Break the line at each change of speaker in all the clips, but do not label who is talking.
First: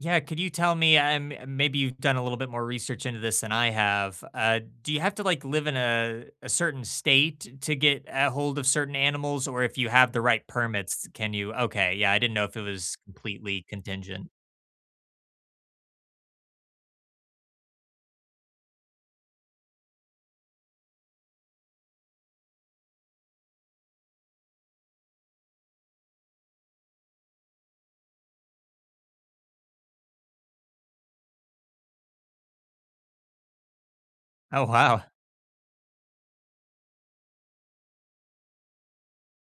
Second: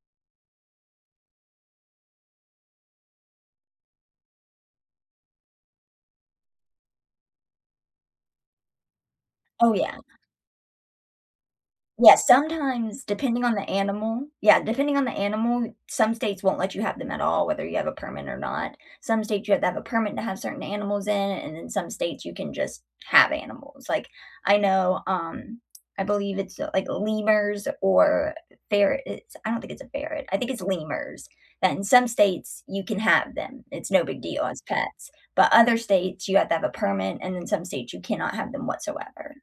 Yeah, could you tell me, I'm maybe you've done a little bit more research into this than I have, uh, do you have to like, live in a a certain state to get ahold of certain animals or
Oh,
if you
yeah.
have the right permits, can you okay, yeah, I
Yes,
didn't know if it was
sometimes depending on
completely
the animal
contingent.
yeah, depending on the animal, some states won't let you have them at all whether you have a permit or not. Some states you have to have a permit to have certain animals in and then some states you can just have animals. Like I know, um, I believe it's, uh, like lemurs or ferrets, it's I don't think it's a ferret, I think it's lemurs that in some states you can have them. It's no big deal as
Oh, wow.
pets, but other states you have to have a permit and in some states you cannot have them whatsoever.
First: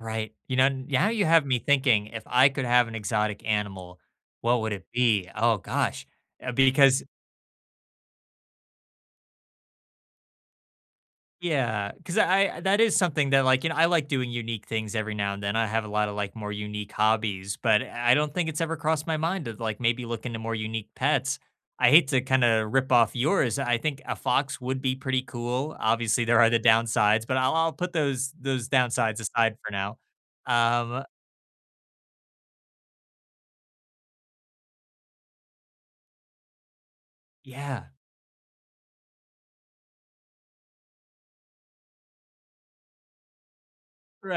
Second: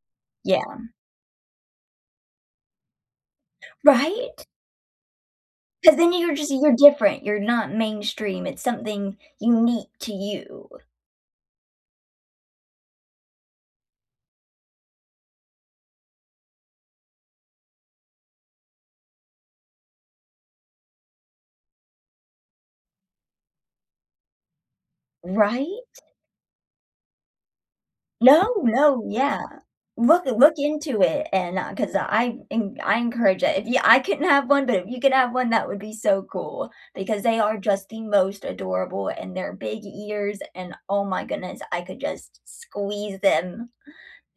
Right. You
Yeah.
know now you have me thinking, "If I could have an exotic animal,
Right?
what would it be?" Oh,
'Cause
gosh.
then you're just
Uh,
you're
because
different. You're not mainstream. It's something unique to you.
Yeah, 'cause I that is something that like, you know, I like doing unique things every now and then, I have a lot of, like, more unique hobbies, but I don't think it's ever crossed my mind to, like, maybe look into more unique pets. I hate to kinda rip off yours, I think a fox would be pretty cool.
Right?
Obviously, there are the downsides, but I'll I'll put those
No,
those
no,
downsides
yeah.
aside for now.
Look uh, look into
Um
it and, uh, 'cause I en I encourage it. If y I couldn't have 1 but if you could have 1 that would be so cool, because they are
Yeah.
just the most adorable and their big ears and oh my goodness, I could just squeeze them.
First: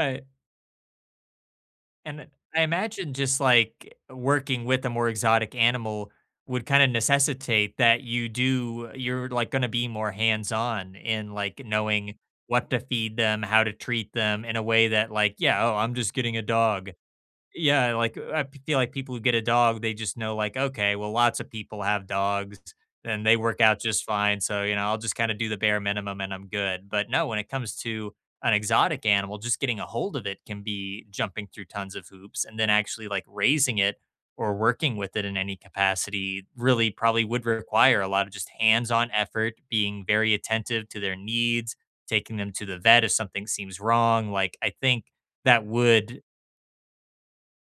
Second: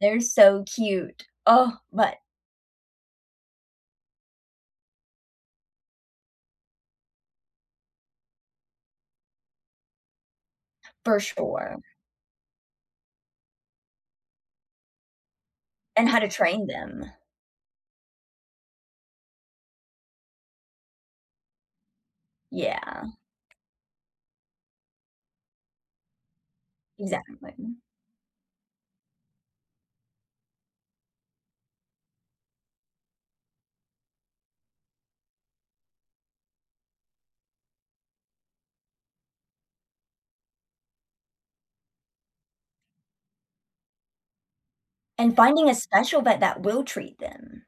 They're so cute. Oh, but
And, uh, I imagine just like, working with a more exotic animal would kinda necessitate that you do you're, like, gonna be more hands-on
For
in, like,
sure.
knowing what to feed them, how to treat them in a way that like, "Yeah, oh, I'm
And
just
how to
getting a
train
dog."
them.
Yeah, like, I feel like people who get a dog, they just know like, "Okay, well lots of people have dogs
Yeah.
and they work out just fine, so, you know, I'll just kinda do the bare minimum and I'm good." But no, when it comes
Exactly.
to an exotic animal, just getting ahold of it can be jumping through tons of hoops and then actually, like, raising it or working with it in any capacity really probably would require a lot of just hands-on effort, being very attentive to their needs, taking them to the vet if something seems wrong. Like, I think
And
that
finding a
would
special vet that will treat them.